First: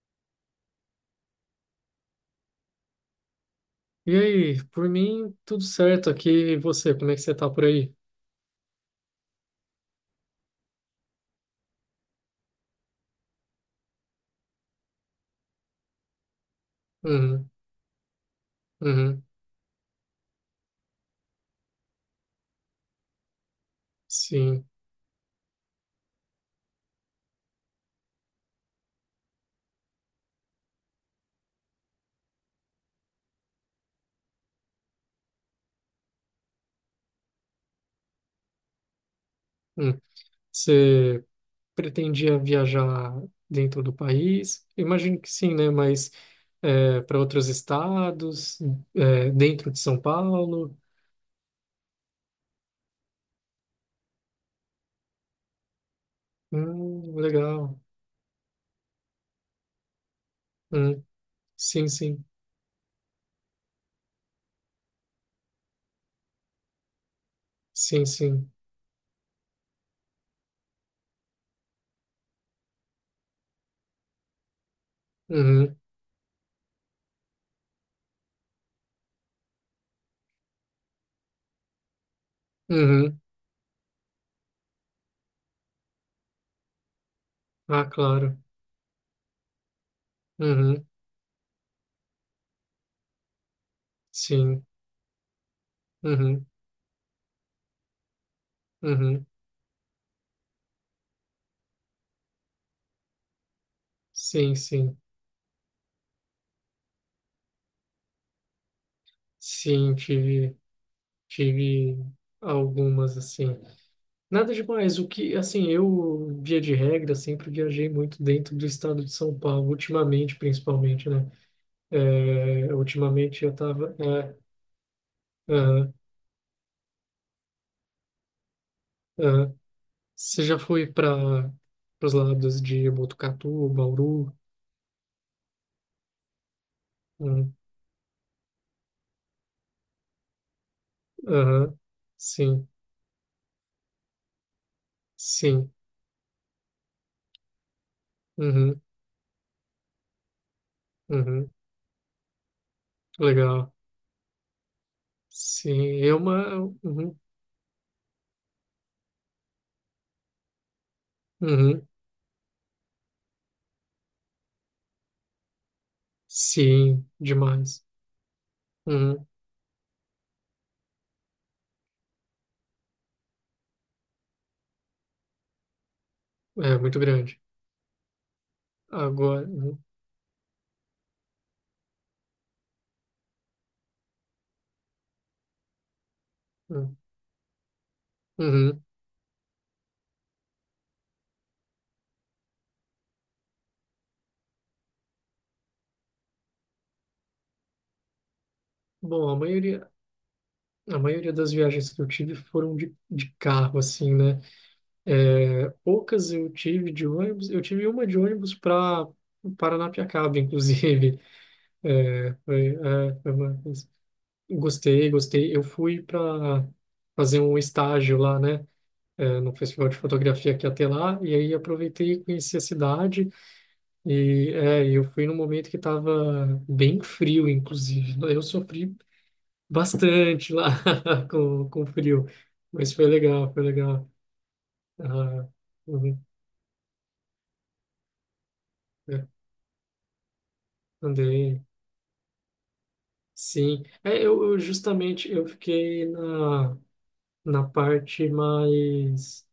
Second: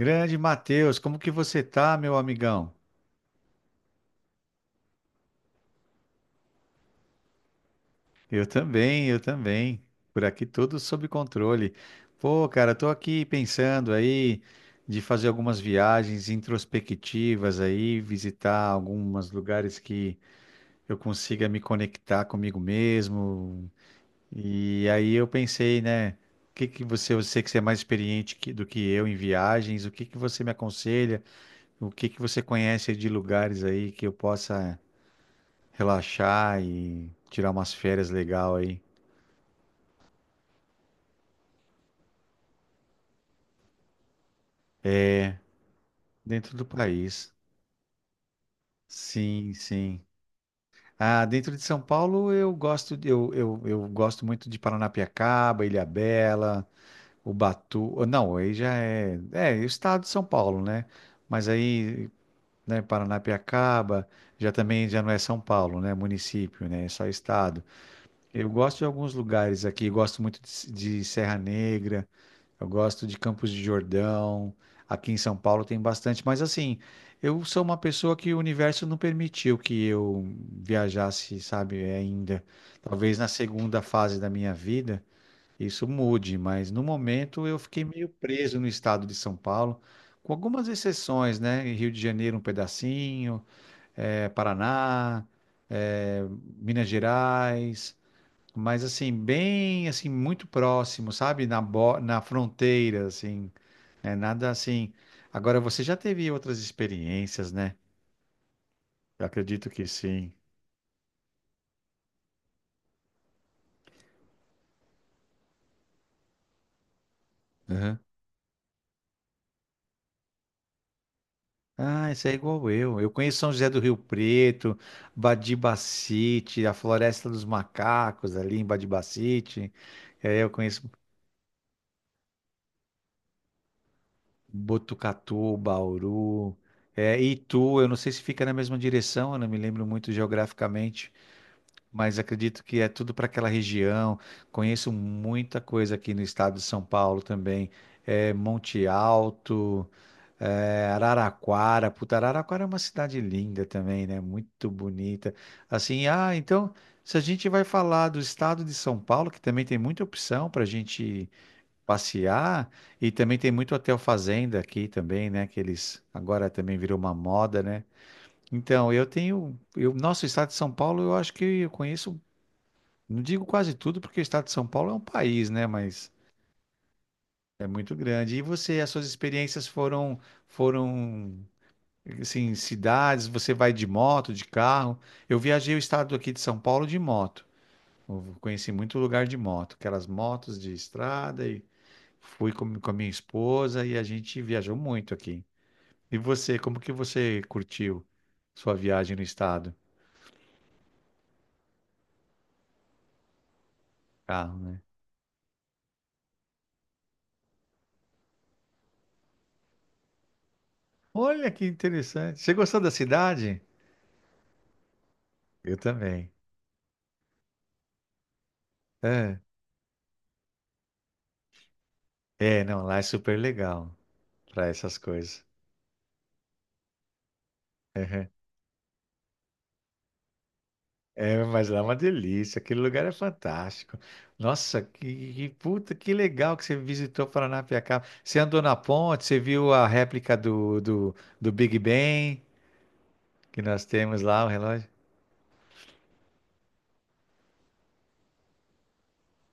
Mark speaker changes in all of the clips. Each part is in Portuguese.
Speaker 1: Grande Matheus, como que você tá, meu amigão?
Speaker 2: E aí, por mim, tudo certo aqui. E você, como é que você tá por aí?
Speaker 1: Eu também, eu também. Por aqui tudo sob controle. Pô, cara, tô aqui pensando aí de fazer algumas viagens
Speaker 2: Uhum,
Speaker 1: introspectivas aí, visitar
Speaker 2: uhum,
Speaker 1: alguns lugares que eu consiga me conectar comigo mesmo.
Speaker 2: sim.
Speaker 1: E aí eu pensei, né, o que que você, eu sei que você é mais experiente do que eu em viagens, o que que você me aconselha? O que que você conhece de lugares aí que eu possa relaxar e tirar umas férias legal aí
Speaker 2: Hum. Você pretendia viajar dentro do país? Imagino que sim, né? Mas
Speaker 1: dentro do
Speaker 2: para
Speaker 1: país.
Speaker 2: outros estados, é,
Speaker 1: Sim,
Speaker 2: dentro de São
Speaker 1: sim.
Speaker 2: Paulo?
Speaker 1: Ah, dentro de São Paulo eu gosto eu gosto muito de Paranapiacaba, Ilhabela,
Speaker 2: Legal.
Speaker 1: Ubatu. Não, aí já é, é o estado de São Paulo, né?
Speaker 2: Hum,
Speaker 1: Mas
Speaker 2: sim,
Speaker 1: aí,
Speaker 2: sim,
Speaker 1: né, Paranapiacaba já também já não é São Paulo, né? Município, né? É só estado.
Speaker 2: sim,
Speaker 1: Eu
Speaker 2: sim.
Speaker 1: gosto de alguns lugares aqui, gosto muito de Serra Negra, eu gosto de Campos de Jordão, aqui em São Paulo
Speaker 2: Uhum,
Speaker 1: tem bastante, mas assim, eu sou uma pessoa que o universo não permitiu que eu viajasse, sabe, é, ainda. Talvez
Speaker 2: uhum.
Speaker 1: na segunda fase da minha vida isso mude, mas no momento eu fiquei
Speaker 2: Ah,
Speaker 1: meio
Speaker 2: claro.
Speaker 1: preso no estado de São Paulo, com algumas
Speaker 2: Uhum,
Speaker 1: exceções, né? Em Rio de Janeiro um pedacinho,
Speaker 2: sim.
Speaker 1: Paraná, eh,
Speaker 2: Uhum,
Speaker 1: Minas Gerais, mas assim,
Speaker 2: uhum.
Speaker 1: bem assim, muito próximo, sabe? Na fronteira, assim, né? Nada
Speaker 2: Sim,
Speaker 1: assim.
Speaker 2: sim.
Speaker 1: Agora, você já teve outras experiências, né? Eu acredito que
Speaker 2: Sim,
Speaker 1: sim.
Speaker 2: tive. Tive algumas, assim. Nada demais. O que, assim, eu, via de regra, sempre viajei
Speaker 1: Aham.
Speaker 2: muito dentro do estado de São Paulo, ultimamente, principalmente, né?
Speaker 1: Ah, isso é igual
Speaker 2: É,
Speaker 1: eu. Eu conheço
Speaker 2: ultimamente
Speaker 1: São
Speaker 2: eu
Speaker 1: José do
Speaker 2: tava.
Speaker 1: Rio
Speaker 2: É,
Speaker 1: Preto,
Speaker 2: aham,
Speaker 1: Badibacite, a Floresta dos Macacos ali em
Speaker 2: aham.
Speaker 1: Badibacite. É,
Speaker 2: Você
Speaker 1: eu
Speaker 2: já
Speaker 1: conheço
Speaker 2: foi para os lados de Botucatu, Bauru?
Speaker 1: Botucatu, Bauru, é,
Speaker 2: Hum,
Speaker 1: Itu. Eu não sei se fica na mesma direção, eu não me lembro muito geograficamente,
Speaker 2: Aham,
Speaker 1: mas acredito
Speaker 2: Sim,
Speaker 1: que é tudo para aquela região. Conheço muita
Speaker 2: sim.
Speaker 1: coisa aqui no estado de São Paulo também. É,
Speaker 2: Uhum,
Speaker 1: Monte Alto, é,
Speaker 2: uhum.
Speaker 1: Araraquara. Puta, Araraquara é uma cidade linda
Speaker 2: Legal.
Speaker 1: também, né? Muito bonita.
Speaker 2: Sim,
Speaker 1: Assim,
Speaker 2: é
Speaker 1: ah,
Speaker 2: uma.
Speaker 1: então,
Speaker 2: Uhum,
Speaker 1: se a gente vai falar do estado de São Paulo, que também tem muita opção para a gente
Speaker 2: uhum.
Speaker 1: passear, e também tem muito hotel fazenda aqui também, né? Que eles agora também virou
Speaker 2: Sim,
Speaker 1: uma moda, né?
Speaker 2: demais.
Speaker 1: Então, eu
Speaker 2: Uhum.
Speaker 1: tenho, eu, nosso estado de São Paulo, eu acho que eu conheço, não digo quase tudo, porque o estado de São Paulo é um país, né? Mas
Speaker 2: É muito grande.
Speaker 1: é muito grande. E você, as suas
Speaker 2: Agora.
Speaker 1: experiências
Speaker 2: Uhum.
Speaker 1: foram, foram, assim, cidades, você vai de moto, de carro. Eu viajei o estado aqui de São Paulo
Speaker 2: uhum.
Speaker 1: de moto. Eu conheci
Speaker 2: Uhum.
Speaker 1: muito lugar de moto, aquelas motos de estrada, e fui com a minha esposa e a gente viajou muito aqui. E você, como que você curtiu sua viagem no
Speaker 2: Bom, a
Speaker 1: estado?
Speaker 2: maioria, a maioria das viagens que eu tive foram de carro, assim, né?
Speaker 1: Carro, né?
Speaker 2: É, poucas eu tive de ônibus. Eu tive uma de ônibus para Paranapiacaba, inclusive.
Speaker 1: Olha que
Speaker 2: É,
Speaker 1: interessante. Você
Speaker 2: foi,
Speaker 1: gostou da
Speaker 2: é, foi
Speaker 1: cidade?
Speaker 2: uma- Gostei, gostei. Eu
Speaker 1: Eu
Speaker 2: fui
Speaker 1: também.
Speaker 2: para fazer um estágio lá, né? É,
Speaker 1: É.
Speaker 2: no Festival de Fotografia que ia ter lá, e aí aproveitei e conheci a
Speaker 1: É, não, lá é
Speaker 2: cidade,
Speaker 1: super legal
Speaker 2: e
Speaker 1: pra
Speaker 2: é,
Speaker 1: essas
Speaker 2: eu fui num
Speaker 1: coisas.
Speaker 2: momento que estava bem frio, inclusive.
Speaker 1: Uhum.
Speaker 2: Eu sofri bastante lá
Speaker 1: É, mas
Speaker 2: com,
Speaker 1: lá é
Speaker 2: com
Speaker 1: uma
Speaker 2: frio.
Speaker 1: delícia, aquele
Speaker 2: Mas
Speaker 1: lugar
Speaker 2: foi
Speaker 1: é
Speaker 2: legal, foi
Speaker 1: fantástico.
Speaker 2: legal.
Speaker 1: Nossa,
Speaker 2: Ah,
Speaker 1: puta, que
Speaker 2: uhum,
Speaker 1: legal que você visitou Paranapiacaba. Você andou na
Speaker 2: é,
Speaker 1: ponte, você viu a réplica do, do
Speaker 2: andei,
Speaker 1: Big Ben que
Speaker 2: sim.
Speaker 1: nós
Speaker 2: É,
Speaker 1: temos lá, o
Speaker 2: eu
Speaker 1: relógio?
Speaker 2: justamente eu fiquei na parte mais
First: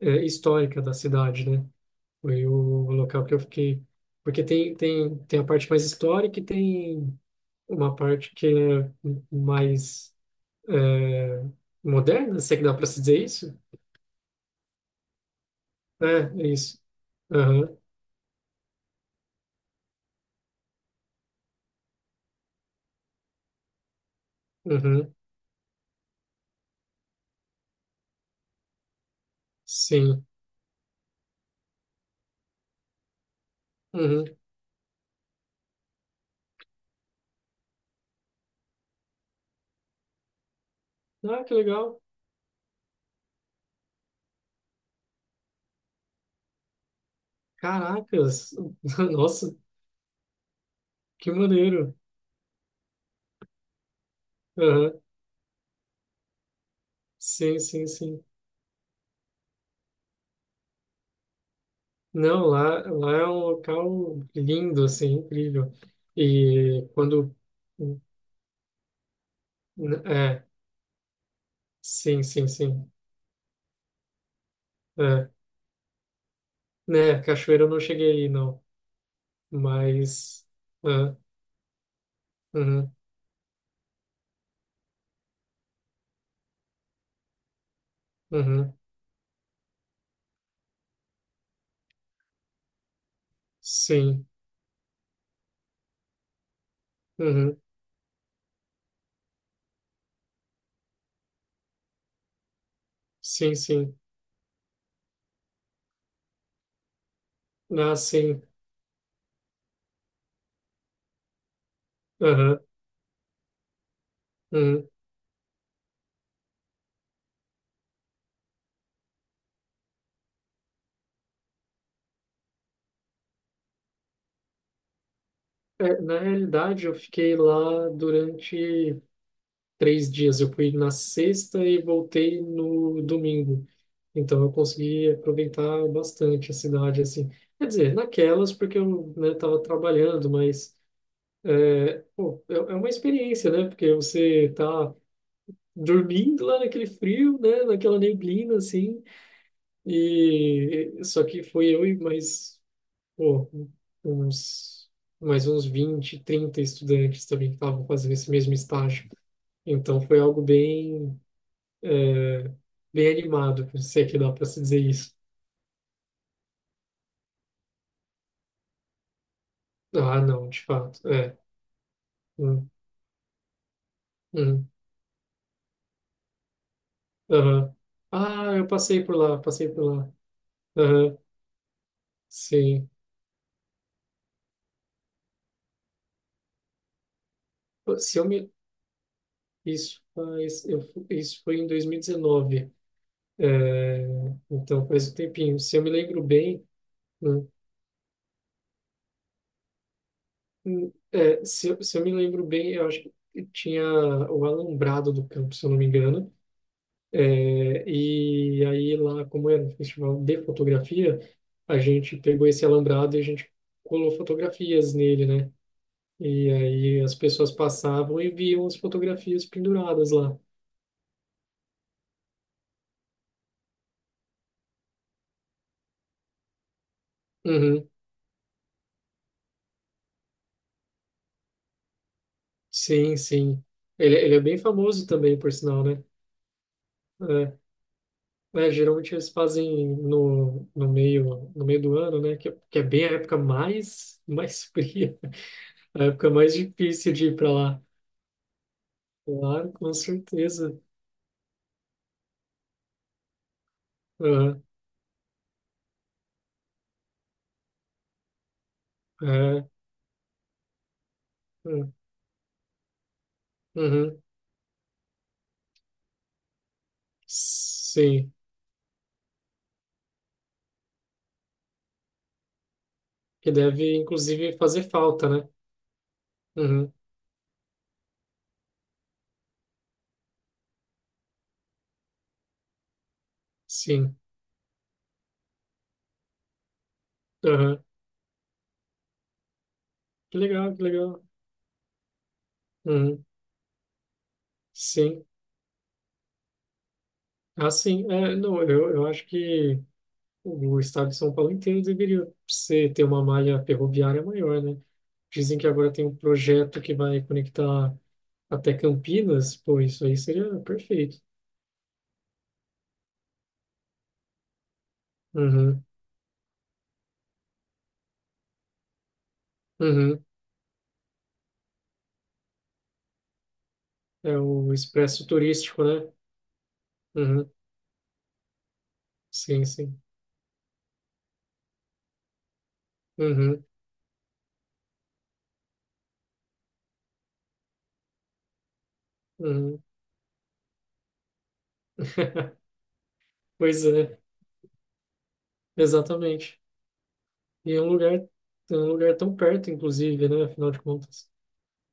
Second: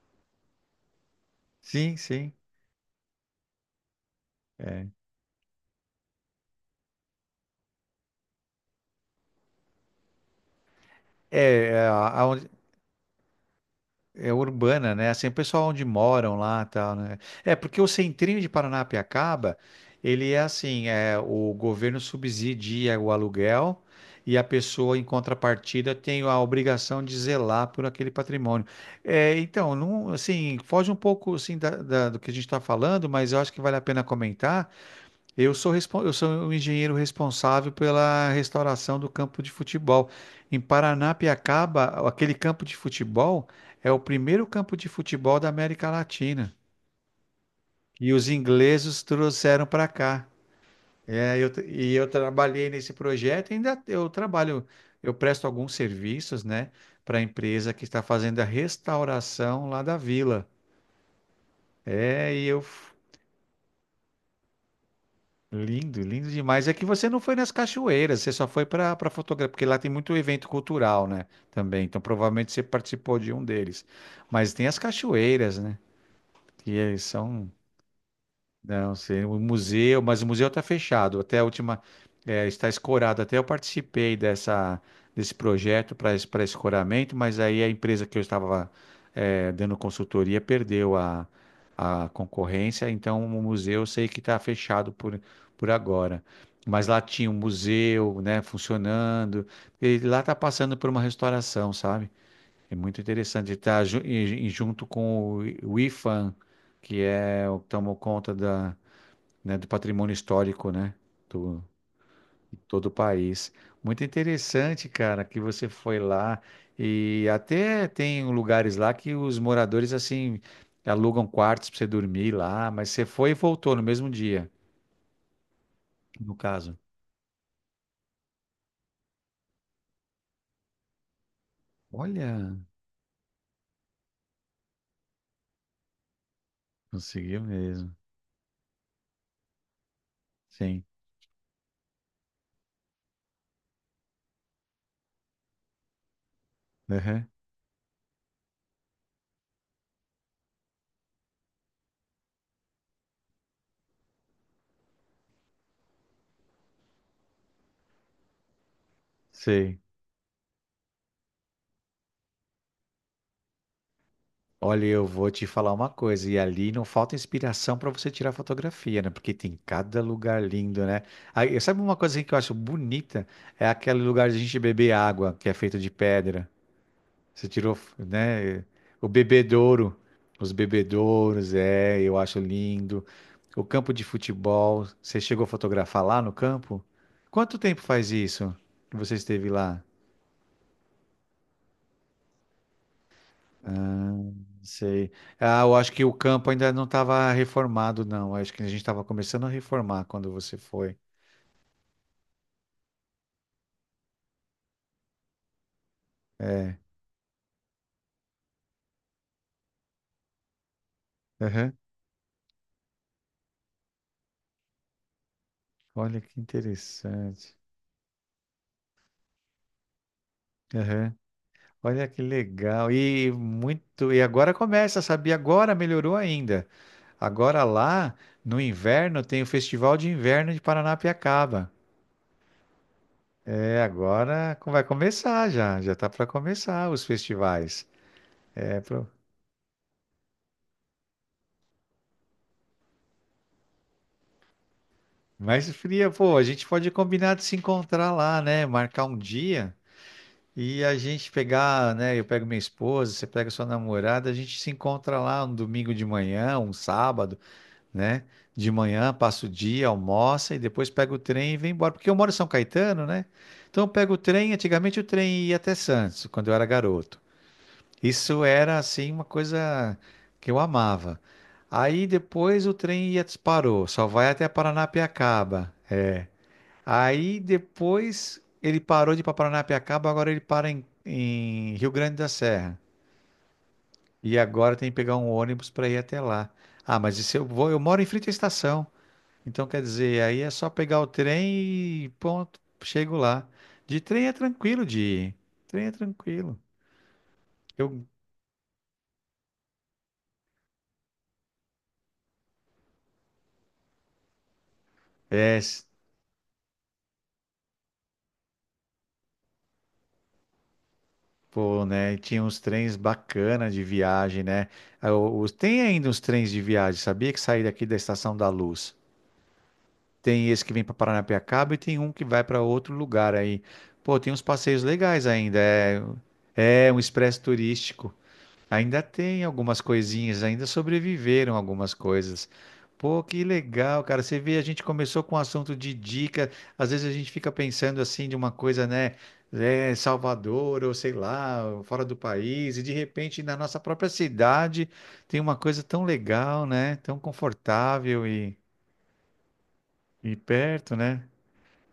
Speaker 2: é, histórica da cidade, né?
Speaker 1: Sim, sim.
Speaker 2: Foi o local que eu fiquei. Porque tem a parte mais histórica e tem uma parte que é mais é,
Speaker 1: É,
Speaker 2: moderna, se é que dá para se dizer isso?
Speaker 1: é urbana, né? Assim, o pessoal onde
Speaker 2: É,
Speaker 1: moram
Speaker 2: é
Speaker 1: lá, e
Speaker 2: isso.
Speaker 1: tal, né? É
Speaker 2: Aham,
Speaker 1: porque o centrinho de Paranapiacaba, ele é assim, é o governo subsidia o aluguel e a pessoa em
Speaker 2: uhum,
Speaker 1: contrapartida tem a obrigação de zelar por aquele patrimônio. É, então, não,
Speaker 2: sim.
Speaker 1: assim, foge um pouco assim do que a gente está falando, mas eu acho que vale a pena
Speaker 2: Uhum.
Speaker 1: comentar. Eu sou, eu sou o engenheiro responsável pela restauração do campo de futebol. Em
Speaker 2: Ah, que
Speaker 1: Paranapiacaba,
Speaker 2: legal.
Speaker 1: aquele campo de futebol é o primeiro campo de futebol da América Latina. E os
Speaker 2: Caracas.
Speaker 1: ingleses
Speaker 2: Nossa,
Speaker 1: trouxeram para cá.
Speaker 2: que
Speaker 1: É, e
Speaker 2: maneiro.
Speaker 1: eu trabalhei nesse projeto, ainda eu trabalho,
Speaker 2: Aham.
Speaker 1: eu presto alguns serviços, né, para a
Speaker 2: Sim,
Speaker 1: empresa que
Speaker 2: sim,
Speaker 1: está
Speaker 2: sim.
Speaker 1: fazendo a restauração lá da vila. É, e
Speaker 2: Não,
Speaker 1: eu
Speaker 2: lá é um local lindo, assim, incrível.
Speaker 1: Lindo, lindo demais. É que
Speaker 2: E
Speaker 1: você não foi
Speaker 2: quando...
Speaker 1: nas cachoeiras, você só foi para fotografia, porque lá tem muito
Speaker 2: É,
Speaker 1: evento cultural, né? Também. Então
Speaker 2: sim, sim,
Speaker 1: provavelmente você
Speaker 2: sim.
Speaker 1: participou de um deles. Mas tem as
Speaker 2: É.
Speaker 1: cachoeiras, né? Que
Speaker 2: Né,
Speaker 1: são,
Speaker 2: cachoeira eu não cheguei aí, não.
Speaker 1: não sei, o museu, mas o
Speaker 2: Mas...
Speaker 1: museu está
Speaker 2: ah,
Speaker 1: fechado. Até a última, está
Speaker 2: uhum,
Speaker 1: escorado. Até eu participei dessa, desse projeto para escoramento, mas aí a empresa que eu estava,
Speaker 2: uhum,
Speaker 1: dando consultoria, perdeu a, concorrência, então o museu eu sei que
Speaker 2: sim.
Speaker 1: está fechado por agora. Mas lá tinha um
Speaker 2: Uhum,
Speaker 1: museu, né, funcionando. E lá está passando por uma restauração, sabe? É muito interessante.
Speaker 2: sim,
Speaker 1: Está
Speaker 2: sim.
Speaker 1: junto com o o IFAM, que é o que
Speaker 2: Ah,
Speaker 1: tomou conta
Speaker 2: sim.
Speaker 1: da, né, do patrimônio histórico, né, do,
Speaker 2: Aham,
Speaker 1: de todo o país. Muito
Speaker 2: uhum.
Speaker 1: interessante, cara, que você foi lá, e até tem lugares lá que os moradores, assim, alugam quartos para você dormir lá, mas você foi e voltou no mesmo dia,
Speaker 2: É, na
Speaker 1: no caso.
Speaker 2: realidade, eu fiquei lá durante 3 dias. Eu fui na sexta e voltei
Speaker 1: Olha,
Speaker 2: no domingo. Então eu consegui aproveitar bastante a cidade, assim.
Speaker 1: conseguiu
Speaker 2: Quer dizer,
Speaker 1: mesmo.
Speaker 2: naquelas, porque eu, né, tava trabalhando, mas,
Speaker 1: Sim.
Speaker 2: pô, é, é uma experiência, né? Porque você tá dormindo lá naquele
Speaker 1: Aham.
Speaker 2: frio, né? Naquela neblina, assim. E só que foi eu e mais, pô, uns, mais uns 20 30 estudantes também que estavam fazendo esse mesmo estágio.
Speaker 1: Sei.
Speaker 2: Então foi algo bem bem animado, se é que dá pra se dizer
Speaker 1: Olha, eu
Speaker 2: isso.
Speaker 1: vou te falar uma coisa, e ali não falta inspiração para você tirar fotografia, né? Porque tem cada
Speaker 2: Ah,
Speaker 1: lugar
Speaker 2: não, de
Speaker 1: lindo, né?
Speaker 2: fato, é.
Speaker 1: Aí, sabe uma coisa que eu acho
Speaker 2: Hum,
Speaker 1: bonita? É aquele lugar de a gente
Speaker 2: hum,
Speaker 1: beber água, que é feito de pedra. Você
Speaker 2: aham.
Speaker 1: tirou,
Speaker 2: Ah,
Speaker 1: né?
Speaker 2: eu passei
Speaker 1: O
Speaker 2: por lá, passei por
Speaker 1: bebedouro,
Speaker 2: lá.
Speaker 1: os
Speaker 2: Aham,
Speaker 1: bebedouros, é, eu acho
Speaker 2: sim.
Speaker 1: lindo. O campo de futebol, você chegou a fotografar lá no campo? Quanto tempo faz
Speaker 2: Se eu me...
Speaker 1: isso que você esteve lá?
Speaker 2: Isso faz... Isso foi em 2019. É, então, faz
Speaker 1: Sei.
Speaker 2: um tempinho.
Speaker 1: Ah, eu
Speaker 2: Se eu me
Speaker 1: acho que o
Speaker 2: lembro
Speaker 1: campo
Speaker 2: bem...
Speaker 1: ainda não estava
Speaker 2: hum,
Speaker 1: reformado, não. Acho que a gente estava começando a reformar quando você foi.
Speaker 2: é, se eu me lembro bem, eu acho que tinha o alambrado do campo, se eu não me engano. É, e aí lá, como era um festival de fotografia,
Speaker 1: Aham.
Speaker 2: a gente pegou esse alambrado e a gente colou fotografias nele, né?
Speaker 1: Olha que
Speaker 2: E aí as pessoas
Speaker 1: interessante.
Speaker 2: passavam e viam as fotografias penduradas lá.
Speaker 1: Aham. Olha que legal. E muito. E agora começa, sabia? Agora melhorou ainda. Agora
Speaker 2: Uhum.
Speaker 1: lá, no inverno, tem o Festival de Inverno de Paranapiacaba.
Speaker 2: Sim, sim.
Speaker 1: É,
Speaker 2: Ele é
Speaker 1: agora
Speaker 2: bem
Speaker 1: vai
Speaker 2: famoso também,
Speaker 1: começar
Speaker 2: por
Speaker 1: já.
Speaker 2: sinal,
Speaker 1: Já
Speaker 2: né?
Speaker 1: tá para começar os
Speaker 2: É,
Speaker 1: festivais.
Speaker 2: né,
Speaker 1: É, pro...
Speaker 2: geralmente eles fazem no meio do ano, né? Que é bem a época mais fria,
Speaker 1: Mas
Speaker 2: a
Speaker 1: fria,
Speaker 2: época
Speaker 1: pô, a
Speaker 2: mais
Speaker 1: gente pode
Speaker 2: difícil de
Speaker 1: combinar
Speaker 2: ir
Speaker 1: de
Speaker 2: para
Speaker 1: se
Speaker 2: lá.
Speaker 1: encontrar lá, né? Marcar um
Speaker 2: Claro,
Speaker 1: dia.
Speaker 2: com certeza.
Speaker 1: E a gente pegar, né? Eu pego minha esposa, você pega sua namorada, a gente
Speaker 2: Uhum.
Speaker 1: se encontra lá um domingo de manhã, um sábado, né? De manhã, passa o
Speaker 2: É,
Speaker 1: dia, almoça e depois pega o trem e vem embora.
Speaker 2: é.
Speaker 1: Porque eu moro em São Caetano, né? Então eu pego o
Speaker 2: Uhum.
Speaker 1: trem, antigamente o trem ia até Santos, quando eu era garoto.
Speaker 2: Sim.
Speaker 1: Isso era, assim, uma coisa que eu amava. Aí depois o trem ia,
Speaker 2: Que
Speaker 1: parou,
Speaker 2: deve,
Speaker 1: só vai até
Speaker 2: inclusive, fazer falta, né?
Speaker 1: Paranapiacaba.
Speaker 2: Uhum.
Speaker 1: Aí depois ele parou de ir para Paranapiacaba, agora ele para em Rio Grande da Serra.
Speaker 2: Sim.
Speaker 1: E agora tem que pegar um ônibus para ir até lá. Ah, mas e se eu vou, eu
Speaker 2: Uhum.
Speaker 1: moro em frente à estação. Então quer dizer,
Speaker 2: Que
Speaker 1: aí é só
Speaker 2: legal, que
Speaker 1: pegar o
Speaker 2: legal.
Speaker 1: trem e ponto, chego
Speaker 2: Uhum.
Speaker 1: lá. De trem é tranquilo de
Speaker 2: Sim.
Speaker 1: ir. Trem é tranquilo.
Speaker 2: Ah, sim.
Speaker 1: Eu
Speaker 2: É, não, eu acho que o estado de São Paulo inteiro deveria ser, ter uma malha ferroviária maior, né?
Speaker 1: é,
Speaker 2: Dizem que
Speaker 1: s-
Speaker 2: agora tem um projeto que vai conectar até Campinas. Pô, isso aí seria perfeito.
Speaker 1: pô, né, tinha uns trens bacanas de viagem, né? Ah, tem
Speaker 2: Uhum.
Speaker 1: ainda uns trens de viagem, sabia, que saí daqui da Estação da Luz.
Speaker 2: Uhum.
Speaker 1: Tem esse que vem para Paranapiacaba e tem um que vai para outro lugar aí. Pô, tem
Speaker 2: É
Speaker 1: uns
Speaker 2: o
Speaker 1: passeios
Speaker 2: expresso
Speaker 1: legais ainda.
Speaker 2: turístico,
Speaker 1: É,
Speaker 2: né?
Speaker 1: é um expresso
Speaker 2: Uhum.
Speaker 1: turístico. Ainda tem
Speaker 2: Sim,
Speaker 1: algumas
Speaker 2: sim.
Speaker 1: coisinhas, ainda sobreviveram algumas coisas. Pô, que
Speaker 2: Uhum.
Speaker 1: legal, cara. Você vê, a gente começou com um assunto de dica. Às vezes a gente fica pensando assim de uma coisa, né?
Speaker 2: Uhum.
Speaker 1: É, Salvador, ou sei lá, fora do país, e de repente na nossa
Speaker 2: Pois
Speaker 1: própria
Speaker 2: é.
Speaker 1: cidade tem uma coisa tão
Speaker 2: Exatamente.
Speaker 1: legal, né? Tão
Speaker 2: E é
Speaker 1: confortável e,
Speaker 2: um lugar tão perto, inclusive, né? Afinal de
Speaker 1: perto, né?
Speaker 2: contas.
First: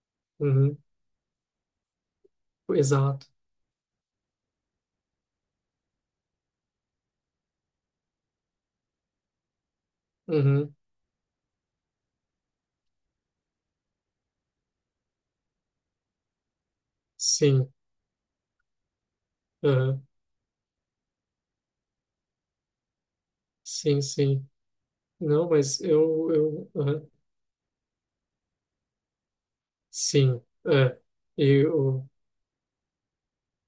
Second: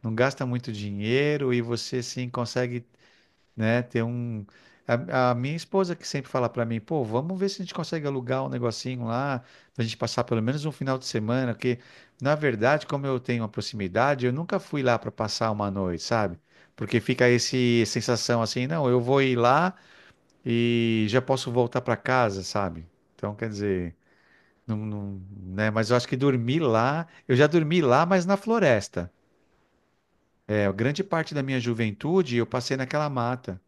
Speaker 1: Não gasta muito
Speaker 2: Uhum.
Speaker 1: dinheiro e você sim consegue,
Speaker 2: Exato.
Speaker 1: né, ter um. A minha esposa que sempre fala pra mim, pô, vamos ver se a gente consegue alugar um negocinho lá, pra gente passar pelo menos um
Speaker 2: Uhum.
Speaker 1: final de semana, porque na verdade, como eu tenho uma proximidade, eu nunca fui lá pra passar uma noite, sabe? Porque fica
Speaker 2: Sim.
Speaker 1: esse sensação assim, não, eu vou ir lá
Speaker 2: Uhum.
Speaker 1: e já posso voltar pra casa, sabe? Então, quer dizer,
Speaker 2: Sim, sim.
Speaker 1: não, não,
Speaker 2: Não,
Speaker 1: né?
Speaker 2: mas
Speaker 1: Mas eu acho que dormir
Speaker 2: eu,
Speaker 1: lá,
Speaker 2: uhum.
Speaker 1: eu já dormi lá, mas na floresta.
Speaker 2: Sim.
Speaker 1: É,
Speaker 2: É.
Speaker 1: grande parte da minha
Speaker 2: E o
Speaker 1: juventude eu passei naquela mata,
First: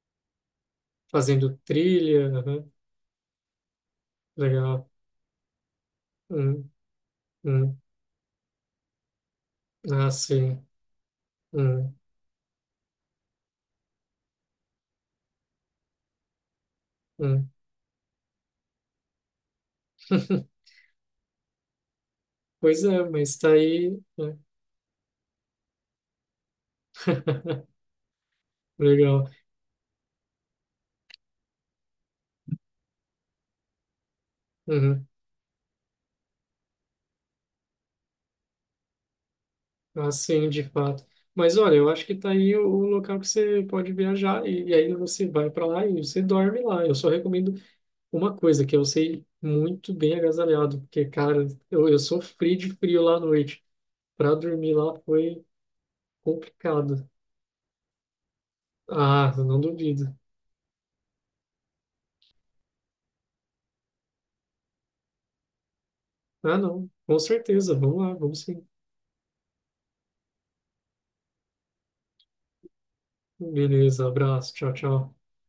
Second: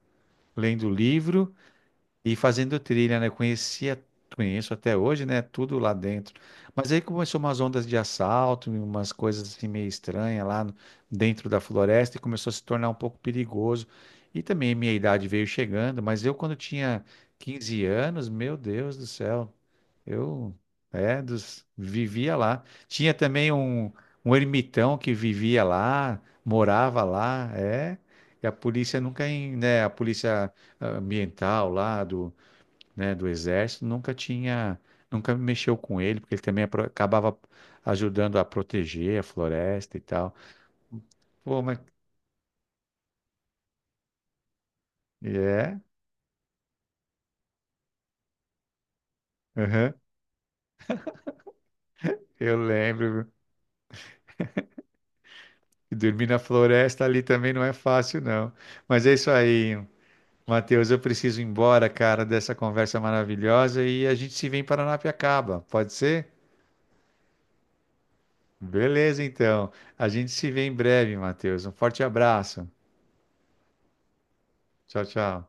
Speaker 1: lendo livro
Speaker 2: fazendo trilha,
Speaker 1: e
Speaker 2: uhum.
Speaker 1: fazendo trilha, né? Eu conheço
Speaker 2: Legal.
Speaker 1: até hoje, né? Tudo lá dentro.
Speaker 2: Uhum.
Speaker 1: Mas aí começou umas
Speaker 2: Uhum.
Speaker 1: ondas de assalto, umas coisas assim meio
Speaker 2: Ah,
Speaker 1: estranhas lá
Speaker 2: sim.
Speaker 1: dentro da
Speaker 2: Uhum.
Speaker 1: floresta, e começou a se tornar um pouco perigoso. E também minha idade veio chegando, mas eu quando tinha
Speaker 2: Uhum.
Speaker 1: 15 anos, meu Deus do céu, eu vivia lá.
Speaker 2: Pois é,
Speaker 1: Tinha
Speaker 2: mas
Speaker 1: também
Speaker 2: tá
Speaker 1: um,
Speaker 2: aí.
Speaker 1: um
Speaker 2: Né?
Speaker 1: ermitão que vivia lá, morava lá, é. E a polícia nunca,
Speaker 2: Legal.
Speaker 1: né? A polícia ambiental lá do, né, do exército, nunca tinha,
Speaker 2: Uhum.
Speaker 1: nunca mexeu com ele, porque ele também acabava ajudando a proteger a floresta e
Speaker 2: Ah,
Speaker 1: tal.
Speaker 2: sim, de fato. Mas
Speaker 1: Pô,
Speaker 2: olha,
Speaker 1: mas
Speaker 2: eu acho que tá aí o local que você pode viajar e aí você vai para
Speaker 1: é,
Speaker 2: lá e você dorme lá. Eu só recomendo uma coisa, que é você ir muito
Speaker 1: aham,
Speaker 2: bem agasalhado, porque, cara, eu sofri
Speaker 1: eu
Speaker 2: de frio lá à
Speaker 1: lembro.
Speaker 2: noite. Para dormir lá foi
Speaker 1: E dormir na floresta
Speaker 2: complicado.
Speaker 1: ali também não é fácil, não. Mas é isso
Speaker 2: Ah, eu não
Speaker 1: aí,
Speaker 2: duvido.
Speaker 1: Matheus. Eu preciso ir embora, cara, dessa conversa maravilhosa, e a gente se vê em Paranapiacaba, pode ser?
Speaker 2: Ah, não, com certeza. Vamos lá, vamos sim.
Speaker 1: Beleza, então. A gente se vê em breve, Matheus. Um forte abraço.
Speaker 2: Beleza, abraço, tchau,
Speaker 1: Tchau,
Speaker 2: tchau.
Speaker 1: tchau.